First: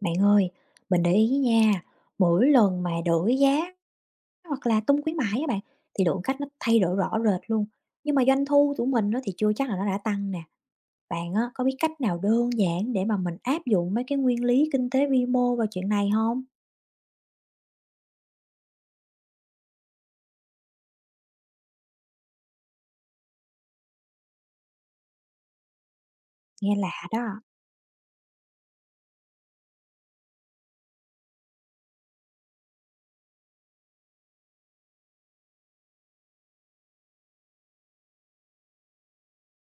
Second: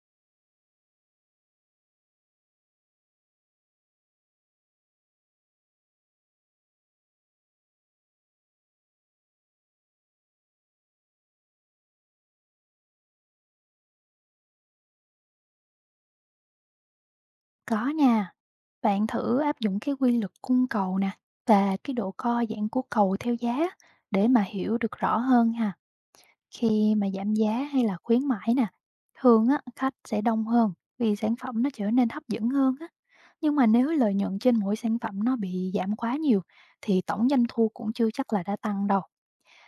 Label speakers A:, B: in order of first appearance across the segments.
A: Bạn ơi, mình để ý nha, mỗi lần mà đổi giá hoặc là tung khuyến mãi á bạn, thì lượng khách nó thay đổi rõ rệt luôn. Nhưng mà doanh thu của mình nó thì chưa chắc là nó đã tăng nè. Bạn á, có biết cách nào đơn giản để mà mình áp dụng mấy cái nguyên lý kinh tế vi mô vào chuyện này không?
B: Có nha, bạn thử áp dụng cái quy luật cung cầu nè và cái độ co giãn của cầu theo giá để mà hiểu được rõ hơn ha.
A: Nghe
B: Khi
A: lạ
B: mà giảm
A: đó.
B: giá hay là khuyến mãi nè, thường á khách sẽ đông hơn vì sản phẩm nó trở nên hấp dẫn hơn á. Nhưng mà nếu lợi nhuận trên mỗi sản phẩm nó bị giảm quá nhiều thì tổng doanh thu cũng chưa chắc là đã tăng đâu.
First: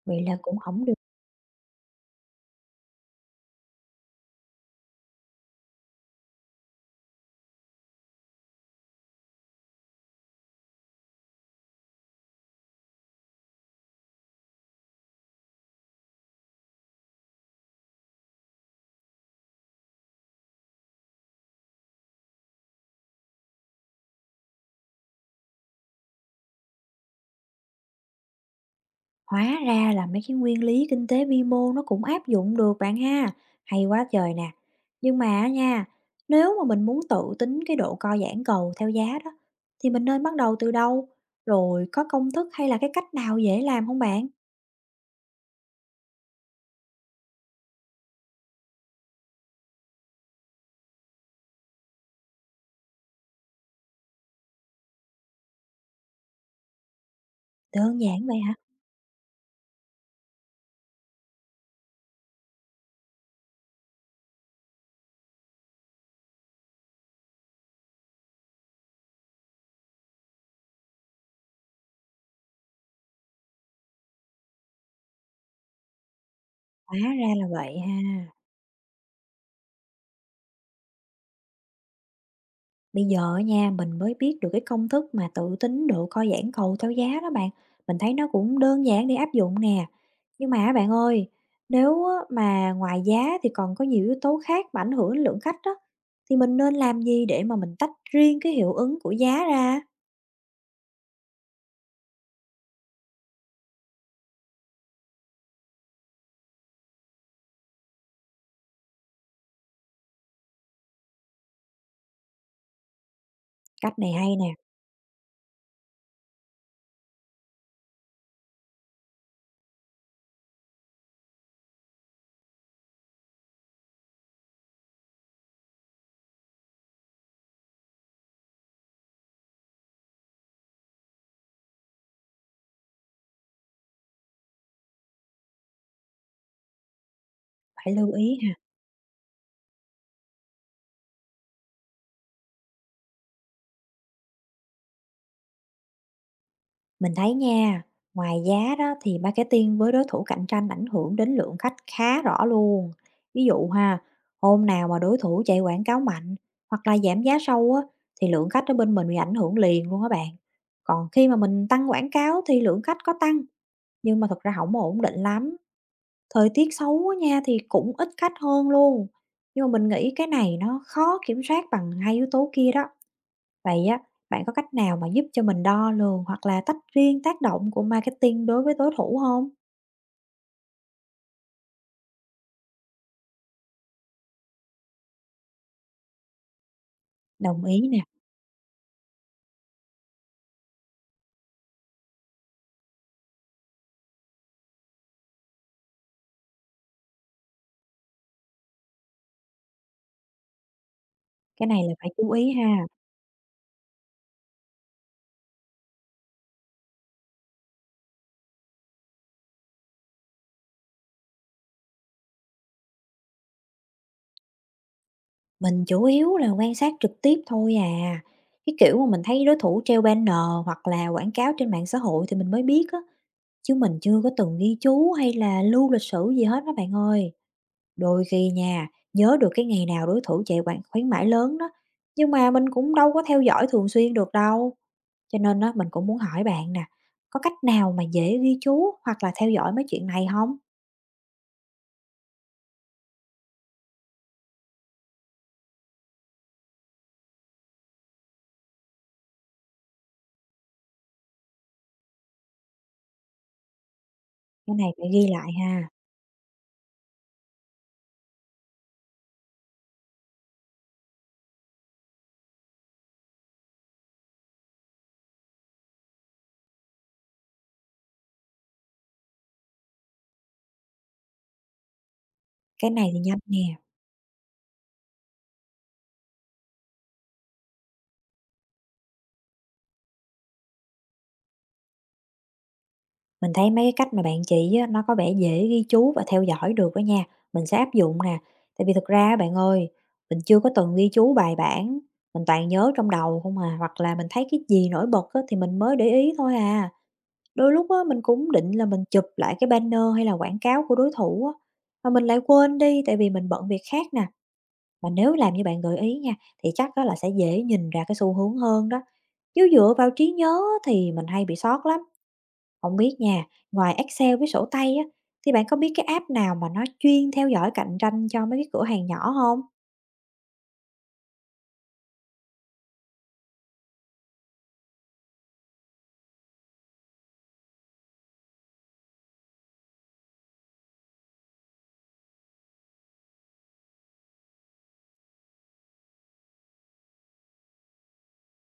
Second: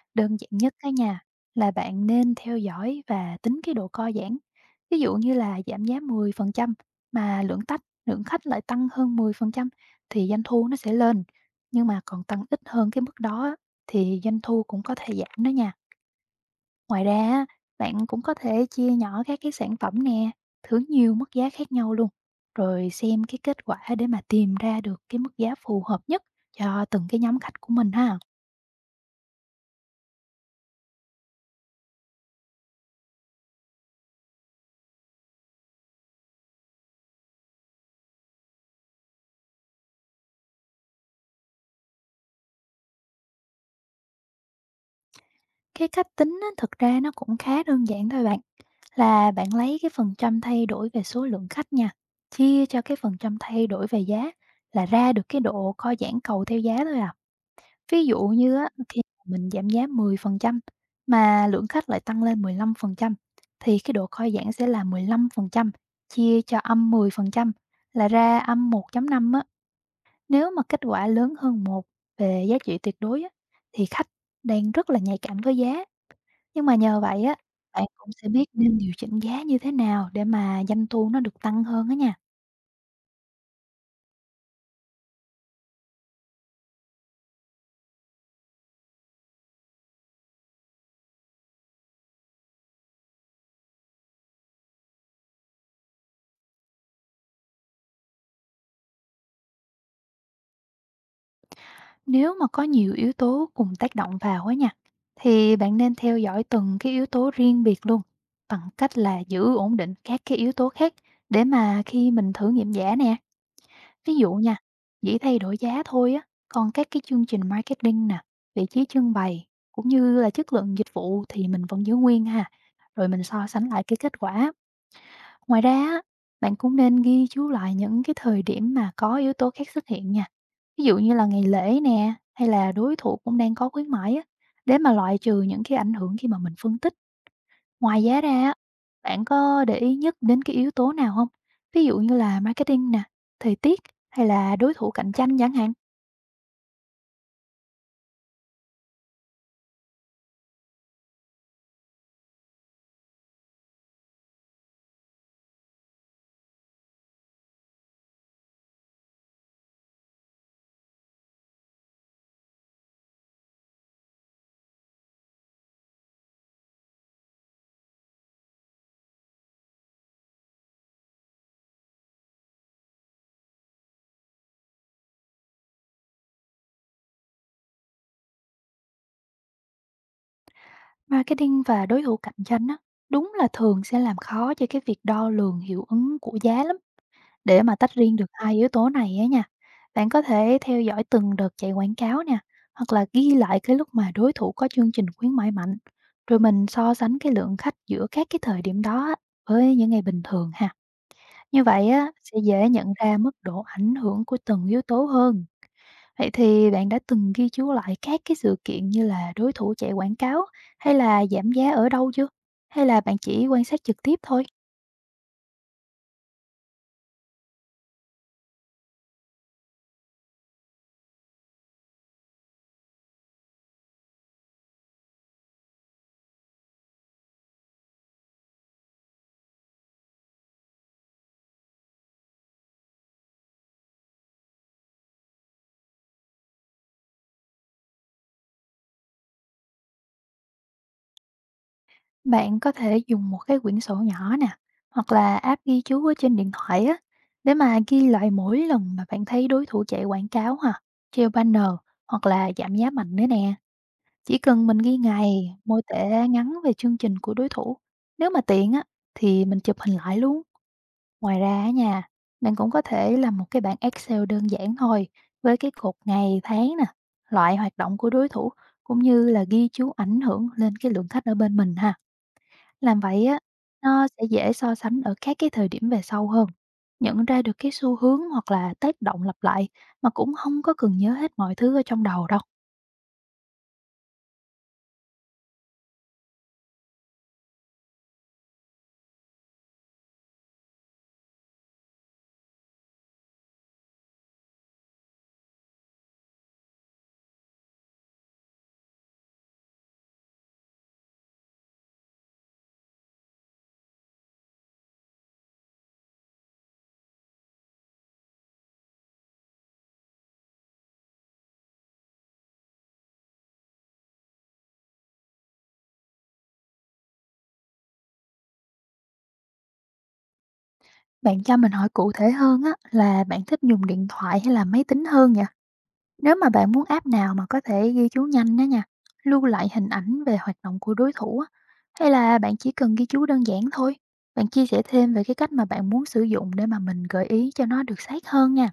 A: Vậy
B: Đơn
A: là
B: giản
A: cũng
B: nhất
A: không
B: á
A: được.
B: nha, là bạn nên theo dõi và tính cái độ co giãn. Ví dụ như là giảm giá 10% mà lượng khách lại tăng hơn 10% thì doanh thu nó sẽ lên, nhưng mà còn tăng ít hơn cái mức đó á, thì doanh thu cũng có thể giảm đó nha. Ngoài ra á, bạn cũng có thể chia nhỏ các cái sản phẩm nè, thử nhiều mức giá khác nhau luôn, rồi xem cái kết quả để mà tìm ra được cái mức giá phù hợp nhất cho từng cái nhóm khách của mình ha.
A: Hóa ra là mấy cái nguyên lý kinh tế vi mô nó cũng áp dụng được bạn ha. Hay quá trời nè. Nhưng mà á nha, nếu mà mình muốn tự tính cái độ co giãn cầu theo giá đó, thì mình nên bắt đầu từ đâu? Rồi có công thức hay là cái cách nào dễ làm không bạn?
B: Cái cách tính á, thực ra nó cũng khá đơn giản thôi bạn, là bạn lấy cái phần trăm thay đổi về số lượng khách nha, chia cho cái phần trăm thay đổi về giá là ra được cái độ co giãn cầu theo giá thôi à.
A: Đơn
B: Ví dụ
A: giản vậy hả?
B: như á, khi mình giảm giá 10% mà lượng khách lại tăng lên 15% thì cái độ co giãn sẽ là 15% chia cho âm 10% là ra âm 1.5 á. Nếu mà kết quả lớn hơn một về giá trị tuyệt đối á, thì khách đang rất là nhạy cảm với giá, nhưng mà
A: Hóa
B: nhờ vậy
A: ra
B: á,
A: là vậy
B: bạn cũng sẽ
A: ha.
B: biết nên điều chỉnh giá như thế nào để mà doanh thu nó được tăng hơn á nha.
A: Bây giờ á nha, mình mới biết được cái công thức mà tự tính độ co giãn cầu theo giá đó bạn. Mình thấy nó cũng đơn giản để áp dụng nè. Nhưng mà á bạn ơi, nếu á mà ngoài giá thì còn có nhiều yếu tố khác mà ảnh hưởng đến lượng khách đó, thì mình nên làm gì để mà mình tách riêng cái hiệu ứng của giá ra?
B: Nếu mà có nhiều yếu tố cùng tác động vào á nha, thì bạn nên theo dõi từng cái yếu tố riêng biệt luôn, bằng cách là giữ ổn định các cái yếu tố khác để mà khi mình thử nghiệm giá nè,
A: Cách này
B: ví
A: hay
B: dụ
A: nè,
B: nha, chỉ thay đổi giá thôi á, còn các cái chương trình marketing nè, vị trí trưng bày cũng như là chất lượng dịch vụ thì mình vẫn giữ nguyên ha. Rồi mình so sánh lại cái kết quả. Ngoài ra á, bạn cũng nên ghi chú lại những cái thời điểm mà có yếu tố khác xuất hiện nha. Ví dụ như là ngày lễ nè, hay là đối thủ cũng đang có khuyến mãi á, để mà loại trừ những cái ảnh hưởng khi mà mình phân tích.
A: phải
B: Ngoài
A: lưu
B: giá
A: ý
B: ra á,
A: ha.
B: bạn có để ý nhất đến cái yếu tố nào không? Ví dụ như là marketing nè, thời tiết, hay là đối thủ cạnh tranh chẳng hạn.
A: Mình thấy nha, ngoài giá đó thì marketing với đối thủ cạnh tranh ảnh hưởng đến lượng khách khá rõ luôn. Ví dụ ha, hôm nào mà đối thủ chạy quảng cáo mạnh hoặc là giảm giá sâu á, thì lượng khách ở bên mình bị ảnh hưởng liền luôn á bạn. Còn khi mà mình tăng quảng cáo thì lượng khách có tăng, nhưng mà thật ra không ổn định lắm. Thời tiết xấu á nha thì cũng ít khách hơn luôn, nhưng mà mình nghĩ cái này nó khó kiểm soát bằng hai yếu tố kia đó. Vậy á, bạn có cách nào mà giúp cho mình đo lường hoặc là tách riêng tác động của marketing đối với đối thủ không?
B: Marketing và đối thủ cạnh tranh á, đúng là thường sẽ làm khó cho cái việc đo lường hiệu ứng của giá lắm. Để
A: Đồng
B: mà
A: ý
B: tách
A: nè,
B: riêng được hai yếu tố này á nha, bạn có thể theo dõi từng đợt chạy quảng cáo nè, hoặc là ghi lại cái lúc mà đối thủ có chương trình khuyến mãi mạnh, rồi mình so sánh cái lượng khách giữa các cái thời điểm đó á, với những ngày bình thường ha. Như
A: cái này
B: vậy
A: là phải
B: á,
A: chú
B: sẽ
A: ý
B: dễ
A: ha.
B: nhận ra mức độ ảnh hưởng của từng yếu tố hơn. Vậy thì bạn đã từng ghi chú lại các cái sự kiện như là đối thủ chạy quảng cáo hay là giảm giá ở đâu chưa? Hay là bạn chỉ quan sát trực tiếp thôi?
A: Mình chủ yếu là quan sát trực tiếp thôi à. Cái kiểu mà mình thấy đối thủ treo banner hoặc là quảng cáo trên mạng xã hội thì mình mới biết á, chứ mình chưa có từng ghi chú hay là lưu lịch sử gì hết đó bạn ơi. Đôi khi nha, nhớ được cái ngày nào đối thủ chạy quảng khuyến mãi lớn đó, nhưng mà mình cũng đâu có theo dõi thường xuyên được đâu. Cho nên á, mình cũng muốn hỏi bạn nè, có cách nào mà dễ ghi chú hoặc là theo dõi mấy chuyện này không?
B: Bạn có thể dùng một cái quyển sổ nhỏ nè, hoặc là app ghi chú ở trên điện thoại á, để mà ghi lại mỗi lần mà bạn thấy đối thủ chạy quảng cáo ha, treo banner, hoặc là giảm giá mạnh nữa nè. Chỉ cần
A: Cái
B: mình
A: này
B: ghi
A: phải ghi lại
B: ngày, mô
A: ha,
B: tả ngắn về chương trình của đối thủ. Nếu mà tiện á, thì mình chụp hình lại luôn. Ngoài ra á nha, bạn cũng có thể làm một cái bảng Excel đơn giản thôi, với cái cột ngày, tháng nè, loại hoạt động của đối thủ, cũng như là ghi chú ảnh hưởng lên cái lượng khách ở bên mình ha.
A: cái
B: Làm
A: này thì
B: vậy á,
A: nhanh nè.
B: nó sẽ dễ so sánh ở các cái thời điểm về sau hơn, nhận ra được cái xu hướng hoặc là tác động lặp lại, mà cũng không có cần nhớ hết mọi thứ ở trong đầu đâu.
A: Mình thấy mấy cái cách mà bạn chỉ á, nó có vẻ dễ ghi chú và theo dõi được đó nha, mình sẽ áp dụng nè. Tại vì thực ra á bạn ơi, mình chưa có từng ghi chú bài bản, mình toàn nhớ trong đầu không à, hoặc là mình thấy cái gì nổi bật á, thì mình mới để ý thôi à. Đôi lúc á, mình cũng định là mình chụp lại cái banner hay là quảng cáo của đối thủ á, mà mình lại quên đi tại vì mình bận việc khác nè. Mà nếu làm như bạn gợi ý nha, thì chắc đó là sẽ dễ nhìn ra cái xu hướng hơn đó. Chứ dựa vào trí nhớ á, thì mình hay bị sót lắm. Không biết nha, ngoài Excel với sổ tay á, thì bạn có biết cái app nào mà nó chuyên theo dõi cạnh tranh cho mấy cái cửa hàng nhỏ không?
B: Bạn cho mình hỏi cụ thể hơn á, là bạn thích dùng điện thoại hay là máy tính hơn nhỉ? Nếu mà bạn muốn app nào mà có thể ghi chú nhanh đó nha, lưu lại hình ảnh về hoạt động của đối thủ á, hay là bạn chỉ cần ghi chú đơn giản thôi? Bạn chia sẻ thêm về cái cách mà bạn muốn sử dụng để mà mình gợi ý cho nó được sát hơn nha.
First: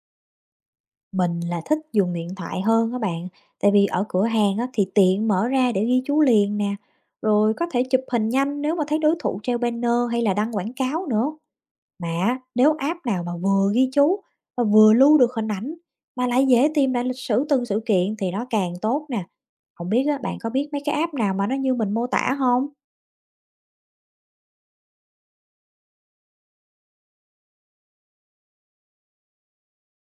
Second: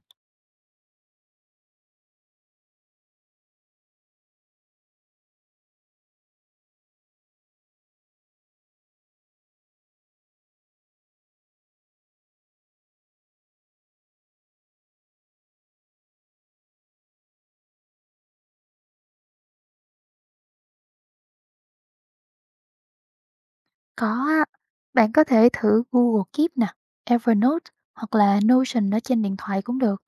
A: Mình là thích dùng điện thoại hơn các bạn, tại vì ở cửa hàng á thì tiện mở ra để ghi chú liền nè, rồi có thể chụp hình nhanh nếu mà thấy đối thủ treo banner hay là đăng quảng cáo nữa. Mà nếu app nào mà vừa ghi chú và vừa lưu được hình ảnh mà lại dễ tìm lại lịch sử từng sự kiện thì nó càng tốt nè. Không biết á, bạn có biết mấy cái app nào mà nó như mình mô tả không?
B: Có á, bạn có thể thử Google Keep nè, Evernote hoặc là Notion ở trên điện thoại cũng được.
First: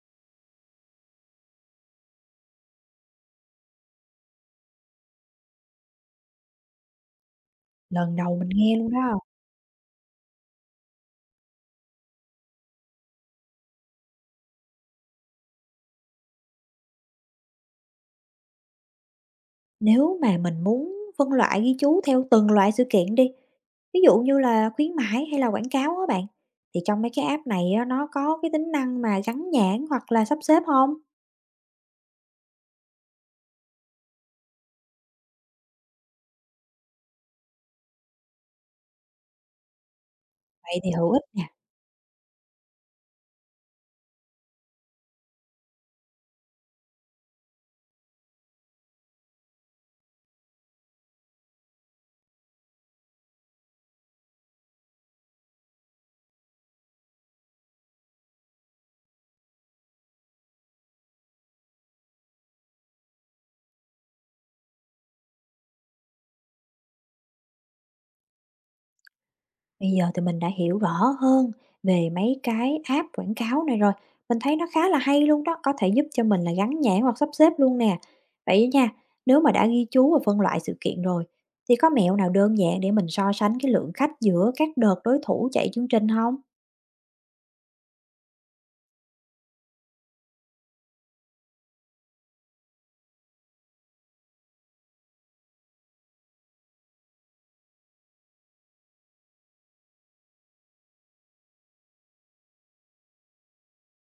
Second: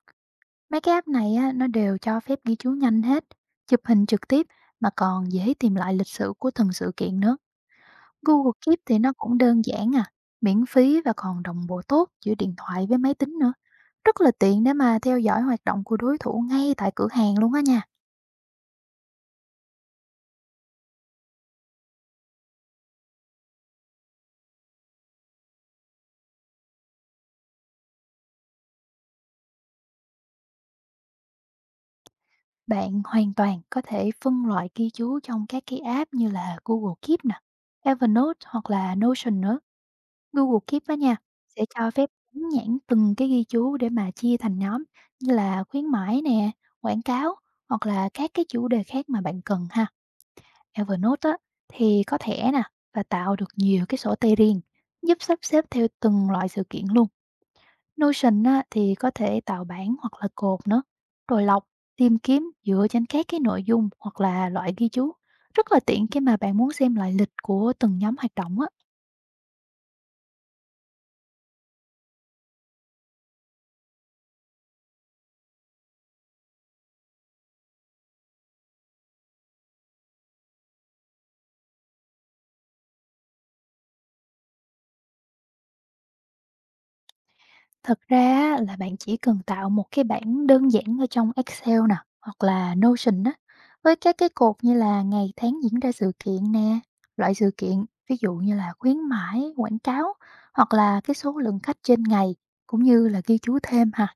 B: Mấy cái app này á, nó đều cho phép ghi chú nhanh hết, chụp hình trực tiếp, mà còn dễ tìm lại lịch sử của từng sự kiện nữa.
A: Lần đầu mình
B: Google
A: nghe
B: Keep
A: luôn
B: thì nó
A: đó.
B: cũng đơn giản à, miễn phí và còn đồng bộ tốt giữa điện thoại với máy tính nữa. Rất là tiện để mà theo dõi hoạt động của đối thủ ngay tại cửa hàng luôn á nha.
A: Nếu mà mình muốn phân loại ghi chú theo từng loại sự kiện đi, ví dụ như là khuyến mãi hay là quảng cáo á bạn, thì trong mấy cái app này á, nó có cái tính năng mà gắn nhãn hoặc là sắp xếp không?
B: Bạn hoàn toàn có thể phân loại ghi chú trong các cái app như là Google Keep nè, Evernote hoặc là Notion nữa. Google
A: Vậy
B: Keep
A: thì
B: á
A: hữu
B: nha,
A: ích nè.
B: sẽ cho phép gắn nhãn từng cái ghi chú để mà chia thành nhóm như là khuyến mãi nè, quảng cáo, hoặc là các cái chủ đề khác mà bạn cần ha. Evernote á, thì có thẻ nè và tạo được nhiều cái sổ tay riêng, giúp sắp xếp theo từng loại sự kiện luôn. Notion á, thì có thể tạo bảng hoặc là cột nữa, rồi lọc, tìm kiếm dựa trên các cái nội dung hoặc là loại ghi chú. Rất là tiện khi mà bạn muốn xem lại lịch của từng nhóm hoạt động á.
A: Bây giờ thì mình đã hiểu rõ hơn về mấy cái app quảng cáo này rồi, mình thấy nó khá là hay luôn đó, có thể giúp cho mình là gắn nhãn hoặc sắp xếp luôn nè. Vậy nha, nếu mà đã ghi chú và phân loại sự kiện rồi, thì có mẹo nào đơn giản để mình so sánh cái lượng khách giữa các đợt đối thủ chạy chương trình không?
B: Thật ra á, là bạn chỉ cần tạo một cái bảng đơn giản ở trong Excel nè, hoặc là Notion á, với các cái cột như là ngày tháng diễn ra sự kiện nè, loại sự kiện, ví dụ như là khuyến mãi, quảng cáo, hoặc là cái số lượng khách trên ngày, cũng như là ghi chú thêm ha.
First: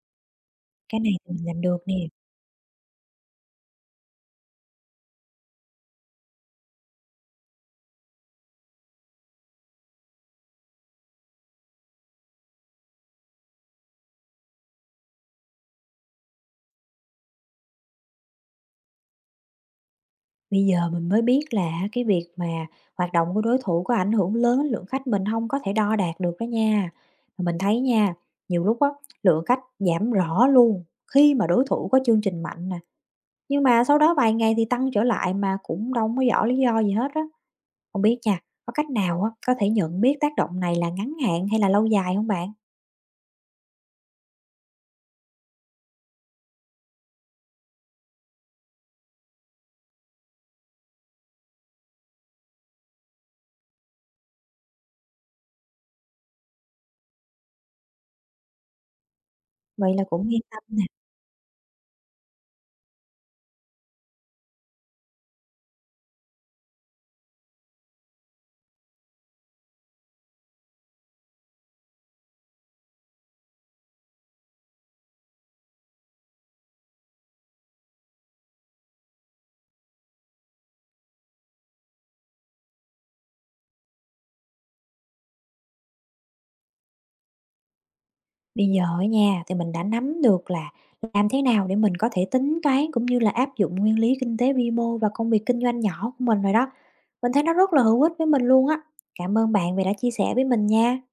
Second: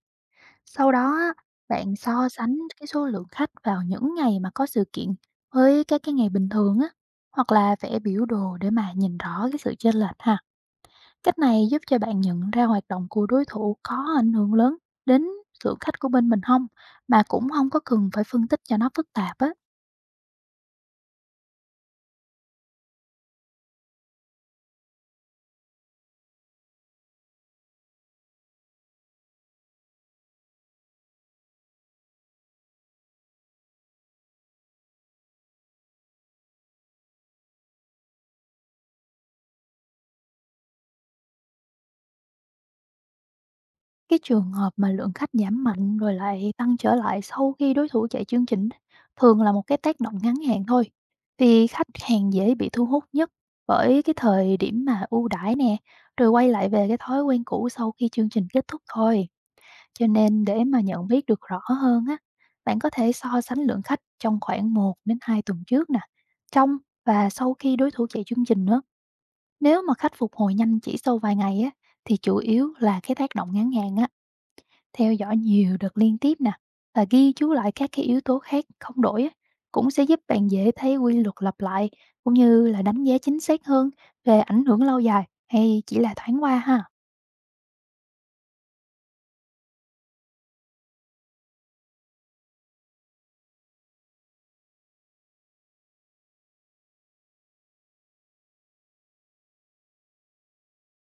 B: Sau
A: Cái này
B: đó
A: thì
B: á,
A: mình làm được nè.
B: bạn so sánh cái số lượng khách vào những ngày mà có sự kiện với các cái ngày bình thường á, hoặc là vẽ biểu đồ để mà nhìn rõ cái sự chênh lệch ha. Cách này giúp cho bạn nhận ra hoạt động của đối thủ có ảnh hưởng lớn đến lượng khách của bên mình không, mà cũng không có cần phải phân tích cho nó phức tạp á.
A: Bây giờ mình mới biết là cái việc mà hoạt động của đối thủ có ảnh hưởng lớn đến lượng khách mình không, có thể đo đạt được đó nha. Mà mình thấy nha, nhiều lúc á, lượng khách giảm rõ luôn khi mà đối thủ có chương trình mạnh nè, nhưng mà sau đó vài ngày thì tăng trở lại mà cũng đâu có rõ lý do gì hết á. Không biết nha, có cách nào á, có thể nhận biết tác động này là ngắn hạn hay là lâu dài không bạn?
B: Cái trường hợp mà lượng khách giảm mạnh rồi lại tăng trở lại sau khi đối thủ chạy chương trình á, thường là một cái tác động ngắn hạn thôi. Vì khách hàng dễ bị thu hút nhất bởi cái thời điểm mà ưu đãi nè, rồi quay lại về cái thói quen cũ sau khi chương trình kết thúc thôi.
A: Vậy là
B: Cho
A: cũng yên
B: nên
A: tâm.
B: để mà nhận biết được rõ hơn á, bạn có thể so sánh lượng khách trong khoảng 1 đến 2 tuần trước nè, trong và sau khi đối thủ chạy chương trình nữa. Nếu mà khách phục hồi nhanh chỉ sau vài ngày á, thì chủ yếu là cái tác động ngắn hạn á. Theo dõi nhiều đợt liên tiếp nè và ghi chú lại các cái yếu tố khác không đổi á, cũng sẽ giúp bạn dễ thấy quy luật lặp lại, cũng như là đánh giá chính xác hơn về ảnh hưởng lâu dài hay chỉ là thoáng qua ha.
A: Bây giờ á nha, thì mình đã nắm được là làm thế nào để mình có thể tính toán cũng như là áp dụng nguyên lý kinh tế vĩ mô và công việc kinh doanh nhỏ của mình rồi đó. Mình thấy nó rất là hữu ích với mình luôn á. Cảm ơn bạn vì đã chia sẻ với mình nha.